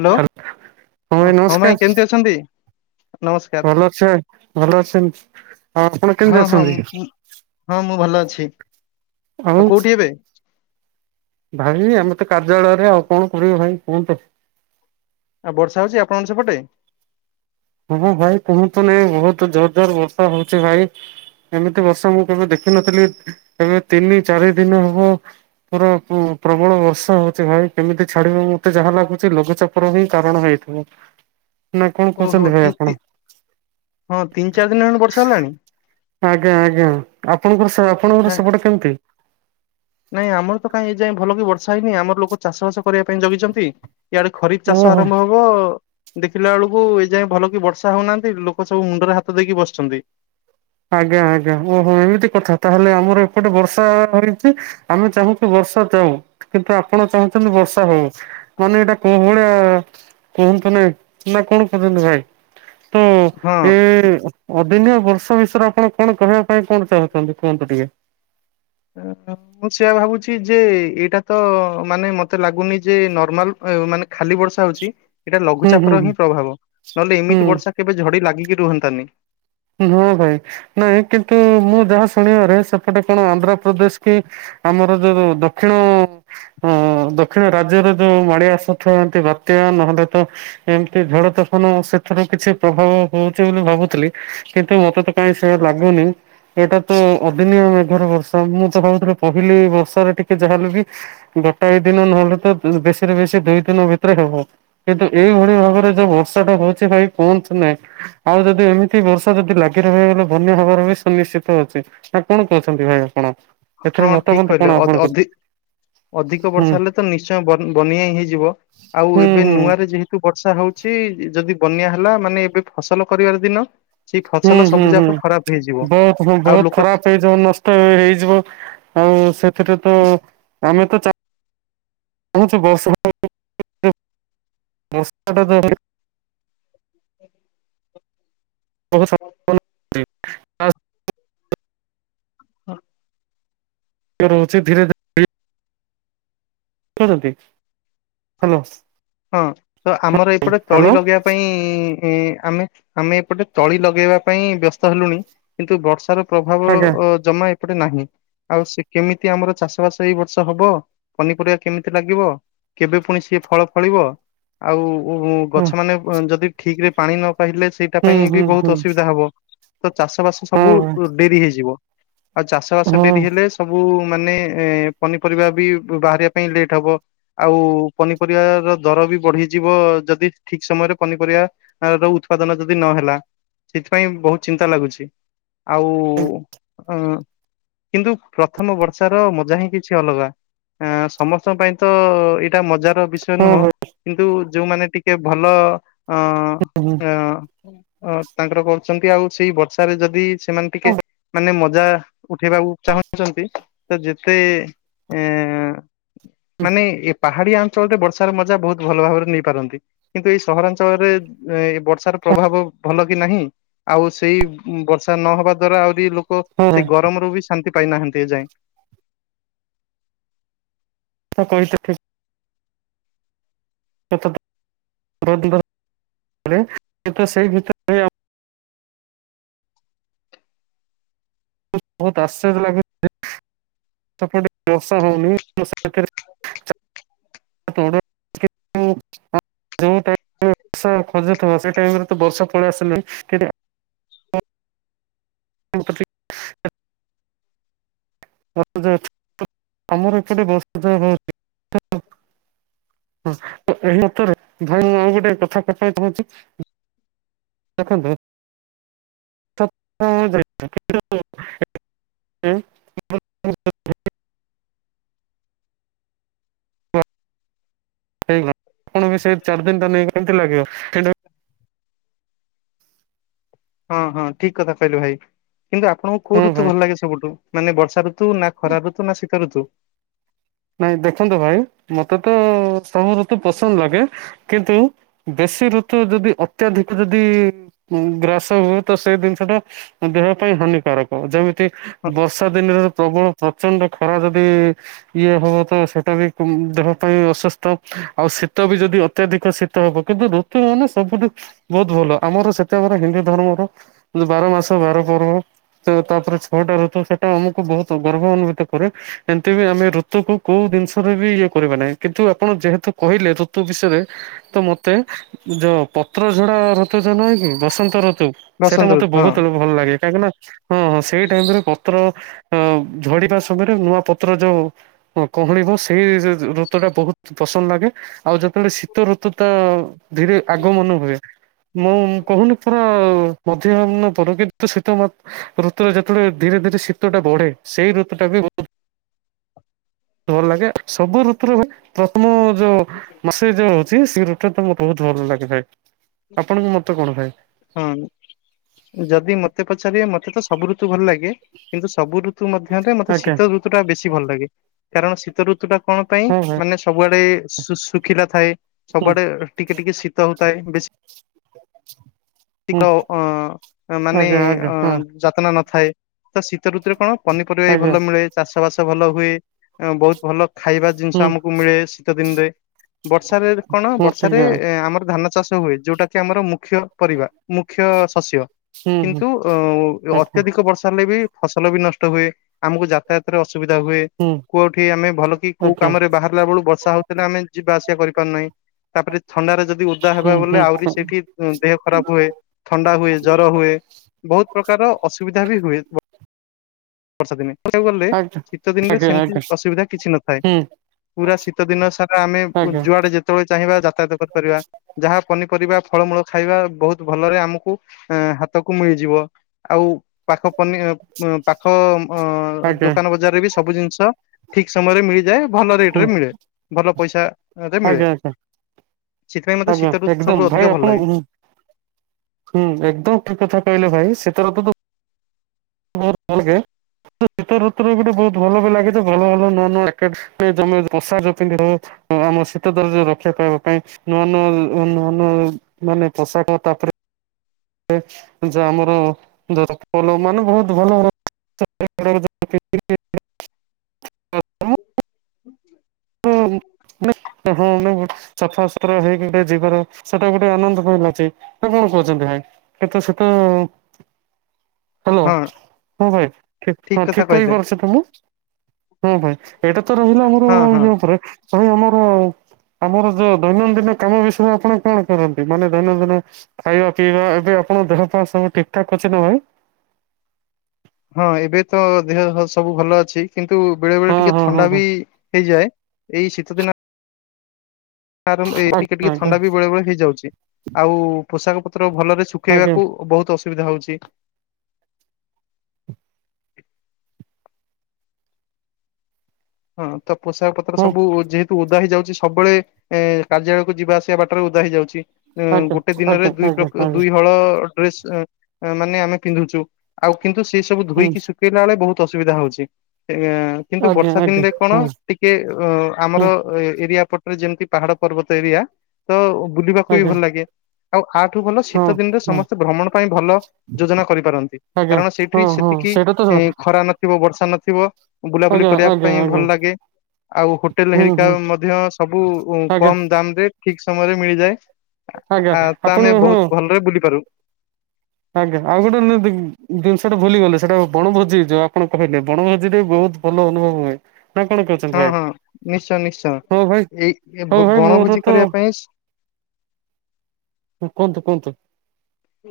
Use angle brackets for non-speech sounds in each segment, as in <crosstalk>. Hello, ଭାଇ ହଁ ନମସ୍କାର ମାଇଁ କେମିତି ଅଛନ୍ତି? ନମସ୍କାର ଭଲ ଅଛି ଭଲ ଅଛେନ୍ ଆଉ ଆପଣ ହଁ କେମିତି ହଁ ମୁଁ ଅଛନ୍ତି? ହଁ ମୁଁ ଭଲ ଅଛି, ଆଉ କୋଉଠି ଏବେ? ଭାଇ ଆମେ ତ କାର୍ଯ୍ୟାଳୟରେ ଆଉ କଣ କରିବା ଭାଇ କୁହନ୍ତୁ। ଆଉ ବର୍ଷା ହଉଚି ଆପଣଙ୍କ ସେପଟେ? ହଁ ଭାଇ କୁହନ୍ତୁନି ବହୁତ ଜୋର ଜୋର ବର୍ଷା ହଉଚି ଭାଇ। ଏମିତି ବର୍ଷା ମୁଁ କେବେ ଦେଖି‌ନଥିଲି ଏବେ ତିନି ଚାରି ଦିନ ହବ ପୁରା ପ୍ରବଳ ବର୍ଷା ହଉଛି ଭାଇ କେମିତି ଛାଡ଼ିବ ମତେ ଯାହା ଲାଗୁଛି ଲଘୁଚାପର ହିଁ କାରଣ ହେଇଥ୍ ବ, ନା କଣ ଓହୋ କହୁଚନ୍ତି ତି ଭାଇ ତି ଆପଣ? ହଁ ତିନି ଚାର ଦିନ ହେଲାଣି ବର୍ଷା ହେଲାଣି। ଆଜ୍ଞା-ଆଜ୍ଞା ଆପଣଙ୍କର ସେ ନା ଆପଣଙ୍କର ସେପଟେ କେମିତି? ନାଇଁ ଆମର ତ କାଇଁ ଏ ଯାଏଁ ଭଲ କି ବର୍ଷା ହେଇନି ଆମର ଲୋକ ଚାଷବାସ କରିବା ପାଇଁ ଜଗିଛନ୍ତି। ଇଆଡେ ଖରିଫ୍ ଚାଷ ଓହୋ ଆରମ୍ଭ ହ ବ, ଦେଖିଲା ବେଳକୁ ଏ ଯାଏଁ ଭଲ କି ବର୍ଷା ହଉନାହାନ୍ତି ଲୋକ ସବୁ ମୁଣ୍ଡରେ ହାତ ଦେଇକି ବସିଛନ୍ତି। ଆଜ୍ଞା-ଆଜ୍ଞା, ଓହୋଃ ଏମିତି କଥା ତାହେଲେ ଆମର ଏପଟେ ବର୍ଷା ହୋଇଛି। ଆମେ ଚାହୁଁଚୁ ବର୍ଷା ଯାଉଁ, କିନ୍ତୁ ଆପଣ ଚାହୁଁଛନ୍ତି ବର୍ଷା ହଉ। ମାନେ ଏଇଟା କୋଉ ଭଳିଆ କୁହନ୍ତୁନି ନାଇଁ କଣ କହୁଛନ୍ତି ଭାଇ? ତ ହଁ ଏ-ଏ-ଏ-ଏ ଅଦିନଆ ବର୍ଷା ବିଷ୍ ଷୟରେ ଆପଣ କଣ କହିବା ପାଇଁ କଣ ଚାହୁଁଛନ୍ତି କୁହନ୍ତୁ ଟିକେ। <unintelligible> ମୁଁ ସେଇଆ ଭାବୁଛି ଯେ ଏଇଟା ତ ମାନେ ମତେ ଲାଗୁନି ଯେ ନର୍ମାଲ ଏ ମାନେ ଖାଲି ବର୍ଷା ହଉଛି। ଏଇଟା ହୁଁ ହୁଁ ଲଘୁଚାପର ହୁଁ ହିଁ ପ୍ରଭାବ, ନହେଲେ ହୁଁ ଏମିତି ବର୍ଷା କେବେ ଝଡି ଲାଗିକି ରୁହନ୍ତାନି। ହଁ ଭାଇ, ନାଇଁ କିନ୍ତୁ ମୁଁ ଯାହା ଶୁଣିବାରେ ସେପଟେ କଣ ଆନ୍ଧ୍ରପ୍ରଦେଶ କି ଆମର ଯୋଉ-ଯୋଉ ଦକ୍ଷିଣ ହଁଅ-ଅ ଦକ୍ଷିଣ ରାଜ୍ୟରେ ଯୋଉ ମାଡି ଆସୁଥିବା ଏମିତି ବାତ୍ୟା ନହେଲେ ତ ଏମତି ଝଡ ତୋଫାନ ସେଥିରୁ କିଛି ପ୍ରଭାବ ହଉଚି ବୋଲି ଭାବୁଥିଲି। କିନ୍ତୁ ମତେ ତ କାଇଁ ସେଇୟା ଲାଗୁନି। ଏଇଟା ତ ଅଦିନିଆ ମେଘର ବର୍ଷା, ମୁଁ ତ ଭାବୁଥିଲି ପହିଲି ବର୍ଷାରେ ଟିକେ ଯାହାେଲେ ବି ଗୋଟାଏ ଦିନ ନହେଲେ ତ ବେଶୀରେ ବେଶୀ ଦୁଇ ଦିନ ଭିତରେ ହବ। କିନ୍ତୁ ଏଇଭଳିଆ ଭାବରେ ଯୋଉ ବର୍ଷା ଟା ହଉଛି ଭାଇ କୁହନ୍ତୁ ନାହିଁ ଆଉ ଯଦି ଏ ବର୍ଷା ଯଦି ଲାଗି ରହିବ ବଲେ ବନ୍ୟା ହବାର ବି ସୁନିଶ୍ଚିତ ଅଛି ନା କଣ କହୁଛନ୍ତି ଭାଇ ଆପଣ? ଏଥିର ହଁ ଠିକ ମତାମତ କହିଲେ କଣ ଅଧ- ଆପଣଙ୍କର? ଅଧି ଅଧିକ ହୁଁ ବର୍ଷା ହେଲେ ତ ନିଶ୍ଚୟ ବନ ବନ୍ୟା ହେଇଯିବ ଆଉ ହୁଁ ଏବେ ହୁଁ ନୂଆରେ ଯେହେ ଏଠୁ ବର୍ଷା ହଉଛି ଯଦି ବନ୍ୟା ହେଲା ମାନେ ଏବେ ଫସଲ କରିବାର ଦିନ। ସେଇ ହୁଁ ଫସଲ ହୁଁ ସବୁ ହୁଁ। ଯାକ ଖରାପ ହେଇଯିବ ଆଉ ଲୋକ? ଯୋଉ ନଷ୍ଟ ହେଇଯିବ ଆଉ ସେଥିରେ ତ ଆମେ ତଚା <inaudible> <inaudible> ହଁ। ଏ ରହୁଛି ଧୀରେ ଧୀରେ କରନ୍ତି ହ୍ୟାଲୋ। ହଁ ତ ଆମର ଏପଟେ ହ୍ୟାଲୋ ତଳି ଲଗେଇବା? ପାଇଁ ଇ ଆମେ ଆମେ ଏପଟେ ତଳି ଲଗେଇବା ପାଇଁ ବ୍ୟସ୍ତ ହେଲୁଣି। କିନ୍ତୁ ବର୍ଷାର ପ୍ରଭାବ ଆଜ୍ଞା ଅ ଜମା ଏପଟେ ନାହିଁ। ଆଉ ସିଏ କେମିତି ଆମର ଚାଷବାସ ଏଇ ବର୍ଷ ହବ ପନିପରିବା କେମିତି ଲାଗିବ। କେବେ ପୁଣି ସେ ଫଳ ଫଳିବ ଆଉ ଉ ଗଛ ହୁଁ ମାନ ଯଦି ଠିକରେ ପାଣି ନ ପାଇଲେ। ସେଇଟା ପାଇଁ ବି ହୁଁ ହୁଁ ବହୁତ ଅସୁବିଧା ହବ ତ ଚାଷ ବାସ ହୁଁ ସବୁ ହଁ ଉ ଡେରି ହେଇଯିବ। ଆଉ ଚାଷ ଭାଇ ବାସ ଡେରି ହଁ ହେଲେ ସବୁ ଉ ମାନେ ଏ ପନିପରିବା ବି ବାହାରିବା ପାଇଁ ଲେଟ୍ ହବ। ଆଉ ପନିପରିବା? ଦର ବି ବଢିଯିବ ଯଦି ଠିକ ସମୟରେ ପନିପରିବା ର ଉତ୍ପାଦନ ଯଦି ନହେଲା। ସେଥିପାଇଁ ବହୁତ ଚିନ୍ତା ଲାଗୁଛି ଆଉ ଅ କିନ୍ତୁ ପ୍ରଥମ ବର୍ଷା ର ମଜା ହିଁ କିଛି ଅଲଗା। ଆ ସମସ୍ତଙ୍କ ପାଇଁ ତ ଏଇଟା ମଜାର ସେ ନୁହଁ ହଁ କିନ୍ତୁ ଯୋଉମାନେ ଟିକେ ଭଲ ଅ ଅ ଅ ଅ ତାଙ୍କର କରୁଛନ୍ତି ଆଉ ସେଇ ବର୍ଷାରେ ଯଦି ସେମାନେ ଟିକେ ଭାଇ ମାନେ ମଜା ଉଠେଇବାକୁ? ଚାହୁଁଛନ୍ତି ତ ଯେତେ ଏ ଏଁ ମାନେ ଏ ପାହାଡିଆ ଅଞ୍ଚଳରେ ବର୍ଷାର ମଜା ବହୁତ ଭଲ ଭାବରେ ନେଇ ପାରନ୍ତି। କିନ୍ତୁ ଏଇ ସହରାଞ୍ଚଳରେ ଏ ବର୍ଷାର ପ୍ରଭାବ ଭଲ କି ନାହିଁ। ଆଉ ସେଇ ବର୍ଷା ନହବା ଦ୍ଵାରା ଆହୁରି ଲୋକ ହଁ ସେଇ ଗରମରୁୁ ବି ଶାନ୍ତି ପାଇନାହାନ୍ତି ଏ ଯାଏ। ହଁ କହିଲି ତ ଠିକ। <inaudible> <inaudible> <inaudible> ଯେଉଁ ଟାଇମ ବର୍ଷା ଖୋଜୁଥିବା ସେ ଟାଇମରେ ତ ବର୍ଷା ପଳେଇ ଆସିଲା କିନ୍ତୁ? <inaudible> ବ ଆମର ଏପଟେ <unintelligible> ହଁ ତ ଏହି ମତରେ ଭାଇ ମୁଁ ଆଉ ଗୋଟେ କଥା କଥା କହିବା ପାଇଁ କହୁଛି। ଦେଖନ୍ତୁ। ହଁ ହଁ ଯାଇ <inaudible> ହଁ ହେଇଗଲା ଆପଣ ବି ସେଇ ଚାରି ଦିନଟା ନେଇକି କେମତି ଲାଗିବ କିନ୍ତୁ? ହଁ ହଁ ଠିକ କଥା କହିଲେ ଭାଇ କିନ୍ତୁ ଆପଣଙ୍କୁ କୋଉ ହଁ ଭାଇ ଋତୁ ଭଲ ଲାଗେ ସବୁଠୁ? ମାନେ ବର୍ଷା ଋତୁ ନା ଖରା ଋତୁ ନା ଶୀତ ଋତୁ। ନାଇଁ ଦେଖନ୍ତୁ ଭାଇ ମତେ ତ ସବୁ ଋତୁ ପସନ୍ଦ ଲାଗେ କିନ୍ତୁ ବେଶୀ ଋତୁ ଯଦି ଅତ୍ୟଧିକ ଯଦି ହୁଁ ଗ୍ରାସ ହୁଏ ତ ସେ ଦିନିଷଟା ଦେହ ପାଇଁ ହାନିକାରକ। ଯେମିତି ହଁ ବର୍ଷା ଦିନରେ ପ୍ରବଳ ପ୍ରଚଣ୍ଡ ଖରା ଯଦି ଇଏ ହେବ ତ ସେଟା ବି ଦେହ ପାଇଁ ଅସୁସ୍ଥ ଆଉ ଶୀତ ବି ଯଦି ଅତ୍ୟଧିକ ଶୀତ ହେବ କିନ୍ତୁ ରୁ ମାନେ ସବୁଠୁ ବହୁତ ଭଲ ଆମର ସେତେବେଳେ ହିନ୍ଦୁ ଧର୍ମକୁ ବାର ମାସ ବାର ପର୍ବ। ତ ତାପରେ ଛଅଟାଋତୁ ସେଟା ଆମକୁ ବହୁତ ଗର୍ବ ଅନୁଭୂତି କରେ ଏମିତି ବି ଆମେ ଋତ ଋତୁ କୁ କୋଉ ଦିନିଷରେ ବି ଇଏ କରିବେ ନାହିଁ କିନ୍ତୁ ଆପଣ ଯେହେତୁ କହିଲେ ଋତୁ ବିଷୟରେ ତ ମତେ ଯ ପତ୍ର ଝଡା ଋତୁ ଯୋଉ ନୁହେଁ କି ବସନ୍ତ ଋତୁ। ସେଇଟା ବସନ୍ତ ମତେ ଋତୁ ହଁ ବହୁତ ଉ ଭଲ ଲାଗେ କାହିଁକି ନା ହଁ ହଁ ସେଇ ଟାଇମ୍ ରେ ପତ୍ର ଅ ଝଡିବା ସମୟରେ ନୂଆ ପତ୍ର ଯୋଉ ହଁ କହଁଳିିବ ସେଇ ଋତୁ ଟା ବହୁତ୍ ପସନ୍ଦ ଲାଗେ। ଆଉ ଯେତେବେଳେ ଶୀତ ଋତୁ ତ ଧୀରେ ଆଗମନ ହୁଏ। ମୁଁ କହୁନି ପୁରା ମଧ୍ୟାହ୍ନ ପଡେ କିନ୍ତୁ ଶୀତ ମତ୍ ଋତୁରେ ଯେତେବେଳେ ଧୀରେ ଧୀରେ ଶୀତ ଟା ବଢେ ସେଇ ଋତୁ ଟା ବି ବହୁତ୍ ଭଲ ଲାଗେ ସବୁ ଋତୁରେ ହ ପ୍ରଥମ ଯୋ ମେସେଜ ଯୋଉ ରହୁଛି ସେ ଋତୁରେ ତ ବହୁତ ଭଲ ଲାଗିଥାଏ, ଆପଣଙ୍କୁ ମତ କଣ ଥାଏ। ହଁ। ଯଦି ମତେ ପଚାରିବେ ମତେ ତ ସବୁ ଋତୁ ଭଲ ଲାଗେ କିନ୍ତୁ ସବୁ ଋତୁ ମଧ୍ୟରେ ମୋତେ ଆଜ୍ଞା ଶୀତ ଋତୁ ଋତୁ ଟା ବେଶି ଭଲ ଲାଗେ କାରଣ ଶୀତ ଋତୁ ଟା କଣ ପାଇଁ ହଁ ଭାଇ ମାନେ ସବୁଆଡେ ଶୁ ଶୁଖିଲା ଥାଏ। ହୁଁ ସବୁଆଡେ଼ ଟିକେ ଟିକେ ଶୀତ ହଉଥାଏ ବେଶି <inaudible> ତିକ ଅ ମାନେ ଆଜ୍ଞା ଆଜ୍ଞା ଅ ହଁ ଯତ୍ନ ନଥାଏ ତ ଶୀତ ଋତୁରେ କଣ ପନିପରିବା ବି ଆଜ୍ଞା ଭଲ ମିଳେ ଚାଷ ବାସ ଭଲ ହୁଏ ଅଁ ବହୁତ ଭଲ ଖାଇବା ଜିନିଷ ହୁଁ ଆମକୁ ମିଳେ ଶୀ ଶୀତ ଦିନ୍ ରେ ବର୍ଷାରେ କଣ ହୁଁ ବର୍ଷାରେ ଆଜ୍ଞା ଏଁ ଆମର ଧାନ ଚାଷ ହୁଏ। ଯୋଉଟା କି ଆମର ମୁଖ୍ୟ ପରିବା ମୁଖ୍ୟ ଶସ୍ୟ। ହୁଁ ହୁଁ କିନ୍ତୁ ଅ ଆଜ୍ଞା ଅତ୍ୟଧିକ ବର୍ଷା ହେଲେ ବି ଫସଲ ବି ନଷ୍ଟ ହୁଏ ଆମକୁ ଯାତାୟାତରେ ଅସୁବିଧା ହୁଏ। ହୁଁ କଉଠି ଆମେ ଭଲ କି କୋଉ ଆଜ୍ଞା କାମରେ ବାହାରିଲା ବେଳୁ ବର୍ଷା ହଉଥିଲେ ଆମେ ଯିବା ଆସିବା କରିପାରୁନାହିଁ। ତାପରେ ଥଣ୍ଡାରେ ଯଦି ଉଦା ହବା ହୁଁ ବଲେ ହୁଁ ଆହୁରି ସେଇଠି ଉଁ ଦେହ ଖରାପ ହୁଏ। ଥଣ୍ଡା ହୁଏ ଜର ହୁଏ ବହୁତ ପ୍ରକାର ଅସୁବିଧା ବି ହୁଏ। ବର୍ଷା ଦିନେ କହିବାକୁ ଗଲେ ଆଜ୍ଞା ଶୀତ ଦିନରେ ଆଜ୍ଞା ସେମିତି ଆଜ୍ଞା ଅସୁବିଧା କିଛି ନଥାଏ। ହୁଁ ପୁରା ଶୀତ ଦିନ ସାରା ଆମେ ଆଜ୍ଞା ଯୁଆଡେ ଯେତ ଯେତେବେଳେ ଚାହିଁବା ଯାତାୟାତ କରିପାରିବା ଯାହା ପନିପରିବା ଫଳମୂଳ ଖାଇବା ବହୁତ୍ ଭଲରେ ଆମକୁ ଏଁ ହାତକୁ ମିଳିଯିବ। ଆଉ ପାଖ ପନି ପାଖ ଅ ଆଜ୍ଞା ଦୋକାନ ବଜାରରେ ବି ସବୁ ଜିନିଷ ଠିକ୍ ସମୟ ରେ ମିଳିଯାଏ ଭଲ ରେଟ୍ ହୁଁ ରେ ମିଳେ ଭଲ ପଇସା ରେ ମିଳେ। ଆଜ୍ଞା ଆଜ୍ଞା ସେଥିପାଇଁ ମତେ ଆଜ୍ଞା ଶୀତ ଋତୁ ଏକଦମ୍ ସବୁଠୁ ଅଧିକ ଭାଇ ଭଲ ଆପଣ ଲାଗେ ହୁଁ। ହୁଁ ଏକଦମ୍ ଠିକ୍ କଥା କହିଲେ ଭାଇ ସେଥର ତ <unintelligible> ଶୀତ ଋତୁରେ ଗୋଟେ ବହୁତ ଭଲ ବି ଲାଗେ ବି ଯେ ଭଲ ଭଲ ନୂଆ ନୂଆ ଜ୍ୟାକେଟ ମସାଜ ପିନ୍ଧି ହୁଏ। ଆମ ଶୀତ ଦର୍ଜ ରକ୍ଷା ପାଇବା ପାଇଁ ନୂଆ ନୂଆ ନୂଆ ନୂଆ ମାନେ ପୋଷାକ ତାପରେ ଯୋଉ ଆମର <inaudible> ମାନେ ବହୁତ ଭଲ ର <unintelligible> ମାନେ ହଁ ଆମେ ସଫାସୁତୁରା ହେଇକି ଗୋଟେ ଯିବାର ସେଟା ଗୋଟେ ଆନନ୍ଦ ମିଲୁଛି। ତ କଣ କହୁଛନ୍ତି ଭାଇ କିନ୍ତୁ ସେ ତ ହାଲୋ ହଁ। ହଁ ଭାଇ, ଠିକ୍ ଠିକ ହଁ କଥା ଠିକ୍ କହିଲେ କହିପାରୁଛି ତ ମୁଁ? ହଁ ଭାଇ ଏଇଟା ତ ରହିଲା ଆମର ହଁ ହଁ। ଇଏ ଉପରେ। ଆଉ ଆମର ଆମର ଯୋଉ ଦୈନନ୍ଦିନ କାମ ବିଷୟରେ ଆପଣ କଣ କରନ୍ତି? ମାନେ ଦୈନନ୍ଦିନ ଖାଇବା ପିଇବା ଆପଣ ଦେହ ପା ସବୁ ଠିକ୍ ଠାକ୍ ଅଛି ନା ଭାଇ? ହଁ ଏବେ ତ ଦେହ ପ ସବୁ ଭଲ ଅଛି। କିନ୍ତୁ ବେଳେ ବେଳେ ହଁ ଟିକେ ହଁ ହଁ ଥଣ୍ଡା ହଁ ବି ହେଇଯାଏ। ଏଇ ଶୀତ ଦିନ ଟିକେ ଆଜ୍ଞା ଟିକେ ଆଜ୍ଞା ଥଣ୍ଡା ବି ବେଳେ ବେଳେ ହେଇଯାଉଛି। ଆଉ ପୋଷାକ ପତ୍ର ଭଲରେ ଶୁଖୁ ଆଜ୍ଞା ଶୁଖେଇବାକୁ ବହୁତ ଅସୁବିଧା ହଉଛି। ହଁ ତ ପୋଷାକ ପତ୍ର ହଁ ସବୁ ଯେହେ ଓଦା ହେଇଯାଉଛି ସବୁବେଳେ। ଏ କାର୍ଯ୍ୟାଳୟ କୁ ଯିବା ଆସିବା ବାଟରେ ଓଦା ହେଇଯାଉଛି। ଏ ଆଜ୍ଞା ଗୋଟେ ଦିନରେ ଆଜ୍ଞା ଦୁଇ ଆଜ୍ଞା ପ୍ର ଆଜ୍ଞା ଦୁଇ ହଳ <unintelligible> ମାନେ ଆମେ ପିନ୍ଧୁଛୁ। ଆଉ କିନ୍ତୁ ସେ ସବୁ ହୁଁ ଧୋଇକି ସୁଖେଇଲା ବେଳେ ବହୁତ ଅସୁବିଧା ହଉଛି। ଏ କିନ୍ତୁ ଆଜ୍ଞା ବର୍ଷା ଆଜ୍ଞା ଦିନିରେ କଣ ହୁଁ ଟିକେ ଅ ଆମର ହୁଁ ଏରିଆ ପଟରେ ଯେମିତି ପାହାଡ ପର୍ବତ ଏରିଆ ତ ବୁଲିବାକୁ ବି ଆଜ୍ଞା ଭଲ ଲାଗେ। ଆଉ ଆଠୁ ଭଲ ହଁ ଶୀତ ଦିନରେ ହଁ ସମସ୍ତେ ଭ୍ରମଣ ପାଇଁ ଭଲ ଯୋଜନା କରିପାରନ୍ତି। ଆଜ୍ଞା କାରଣ ହଁ ସେଇଠି ହଁ ସେତିକି ସେଇଟା ତ ଖରା ନଥିବ, ବର୍ଷା ନଥିବ ବୁଲାବୁଲି ଆଜ୍ଞା କରିବା ଆଜ୍ଞା ପାଇଁ ଆଜ୍ଞା ଭଲ ଲାଗେ। ଆଉ ହୋଟେଲ ହୁଁ ହେରିକା ହୁଁ ମଧ୍ୟ ସବୁ ଆଜ୍ଞା କମ୍ ଦାମ ରେ ଠିକ୍ ସମୟରେ ମିଳିଯାଏ। ଆଜ୍ଞା ଆ ତ ଆପଣ ଆମେ ହଁ ବହୁତ ଭଲରେ ବୁଲିପାରୁ। ଆଜ୍ଞା ଆଉ ଗୋଟେ ଜିନିଷ ଟେ ଭୁଲି ଗଲେ ସେଟା ବଣଭୋଜି। ଯୋଉ ଆପଣ କହିଲେ ବଣଭୋଜିରେ ବହୁତ ଭଲ ଅନୁଭବ ହୁଏ। ନା କଣ କହୁଛନ୍ତି ହଁ ଭାଇ? ହଁ ନିଶ୍ଚୟ ନିଶ୍ଚୟ। ହଉ ଭାଇ, ଏଇ ଏ ହଉ ଭାଇ ମୋର ବଣଭୋଜି ତ କରିବା ପାଇଁ କୁହନ୍ତୁ କୁହନ୍ତୁ।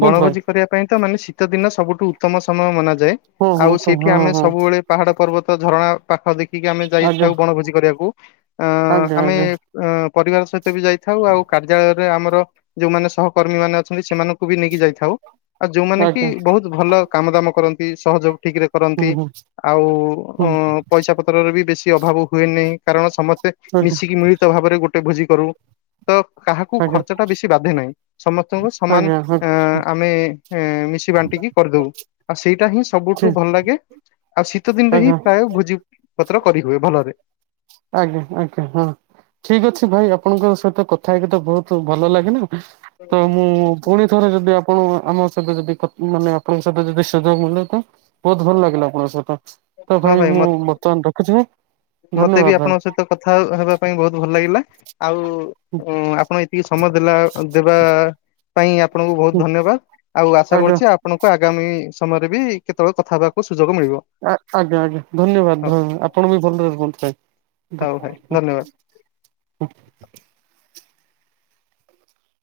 କୁହନ୍ତୁ ଭାଇ। ବଣଭୋଜି କରିବା ପାଇଁ ତ ମାନେ ଶୀତ ଦିନ ସବୁଠୁ ଉତ୍ତମ ସମୟ ମନା ଯାଏ। ହଁ ହଁ ଆଉ ତ ସେଇଠି ହଁ ଆମେ ହଁ ସବୁବେଳେ ପାହାଡ, ପର୍ବତ, ଝରଣା ପାଖ ଦେଖିକି ଆମେ ଆଜ୍ଞା ଯାଇଥାଉ ବଣଭୋଜି କରିବାକୁ। ଅ ଆଜ୍ଞା ଆମେ ଆଜ୍ଞା। ପରିବାର ସହିତ ବି ଯାଇଥାଉ। ଆଉ କାର୍ଯ୍ୟାଳୟରେ ଆମର ଯୋଉମାନେ ସହକର୍ମୀ ମାନେ ଅଛନ୍ତି ସେମାନ ଙ୍କୁ ବି ନେଇକି ଯାଇଥାଉ। ଆଉ ଯୋଉମାନେ କି ଆଜ୍ଞା। ବହୁତ ଭଲ କାମ ଦାମ କରନ୍ତି ସହଯୋଗ ଠିକ୍ ରେ ହୁଁ କରନ୍ତି ହୁଁ ଆଉ ଉ ହୁଁ ପଇସା ପତ୍ରରେ ବି ବେଶୀ ଅଭାବ ହୁଏନି କାରଣ ସମସ୍ତେ ଆଜ୍ଞା ମିଶିକି ମିଳିତ ଭାବରେ ଗୋଟେ ଭୋଜି କରୁ। ତ କାହାକୁ ଆଜ୍ଞା ଖର୍ଚ୍ଚ ଟା ବେଶୀ ବାଧେ ନାହିଁ। ସମସ୍ତଙ୍କୁ ସମାନ ଆଜ୍ଞା ହଁ ଅ ଆମେ ଏ ମିଶି ବାଣ୍ଟିକି କରିଦଉ। ଆଉ ସେଇଟା ହିଁ ଠି ସବୁଠୁ ଭଲ ଲାଗେ। ଆଉ ଶୀତ ଦିନରେ ହିଁ ଆଜ୍ଞା ପ୍ରାୟ ଭୋଜି ପତ୍ର କରିହୁଏ ଭଲରେ। ଆଜ୍ଞା ଆଜ୍ଞା ହଁ, ଠିକ୍ ଅଛି ଭାଇ ଆପଣଙ୍କ ସହିତ କଥା କଥା ହେଇକି ତ ବହୁତ ଭଲ ଲାଗିଲା। ତ ମୁଁ ପୁଣି ଥରେ ଯଦି ଆପଣ ଆମ ସହିତ ଯଦି କ ମାନେ ଆପଣଙ୍କ ସହିତ ଯଦି ସୁଯୋଗ ମିଳେ ତ ବହୁତ ଭଲ ଲାଗିଲା ଆପଣଙ୍କ ସହିତ। ତ ହଁ ଭାଇ ମ ମୁଁ ବର୍ତ୍ତମାନ ରଖୁଛି ମତେ ବି ଧନ୍ୟବାଦ। ଭାଇ ଆପଣଙ୍କ ସହିତ କଥା ହେବା ପାଇଁ ବହୁତ ଭଲ ଲାଗିଲା। ଆଉ ଆପଣ ଏତିକି ସମୟ ଦେଲା ଦେବା ପାଇଁ ଆପଣଙ୍କୁ ବହୁତ ଧନ୍ୟବାଦ। ଆଉ ଆଶା ଆଜ୍ଞା। କରୁଛି ଆ ଆପଣଙ୍କୁ ଆଗାମୀ ସମୟରେ ବି କେତେବେଳେ କଥା ହେବାକୁ ସୁଯୋଗ ମିଳିବ। ଆ-ଆଜ୍ଞା ଆଜ୍ଞା ଧନ୍ୟବାଦ ହଉ ଧ ଆପଣ ବି ଭଲରେ ରୁହନ୍ତୁ ଭାଇ। ହୋଉ ଭାଇ ଧନ୍ୟବାଦ।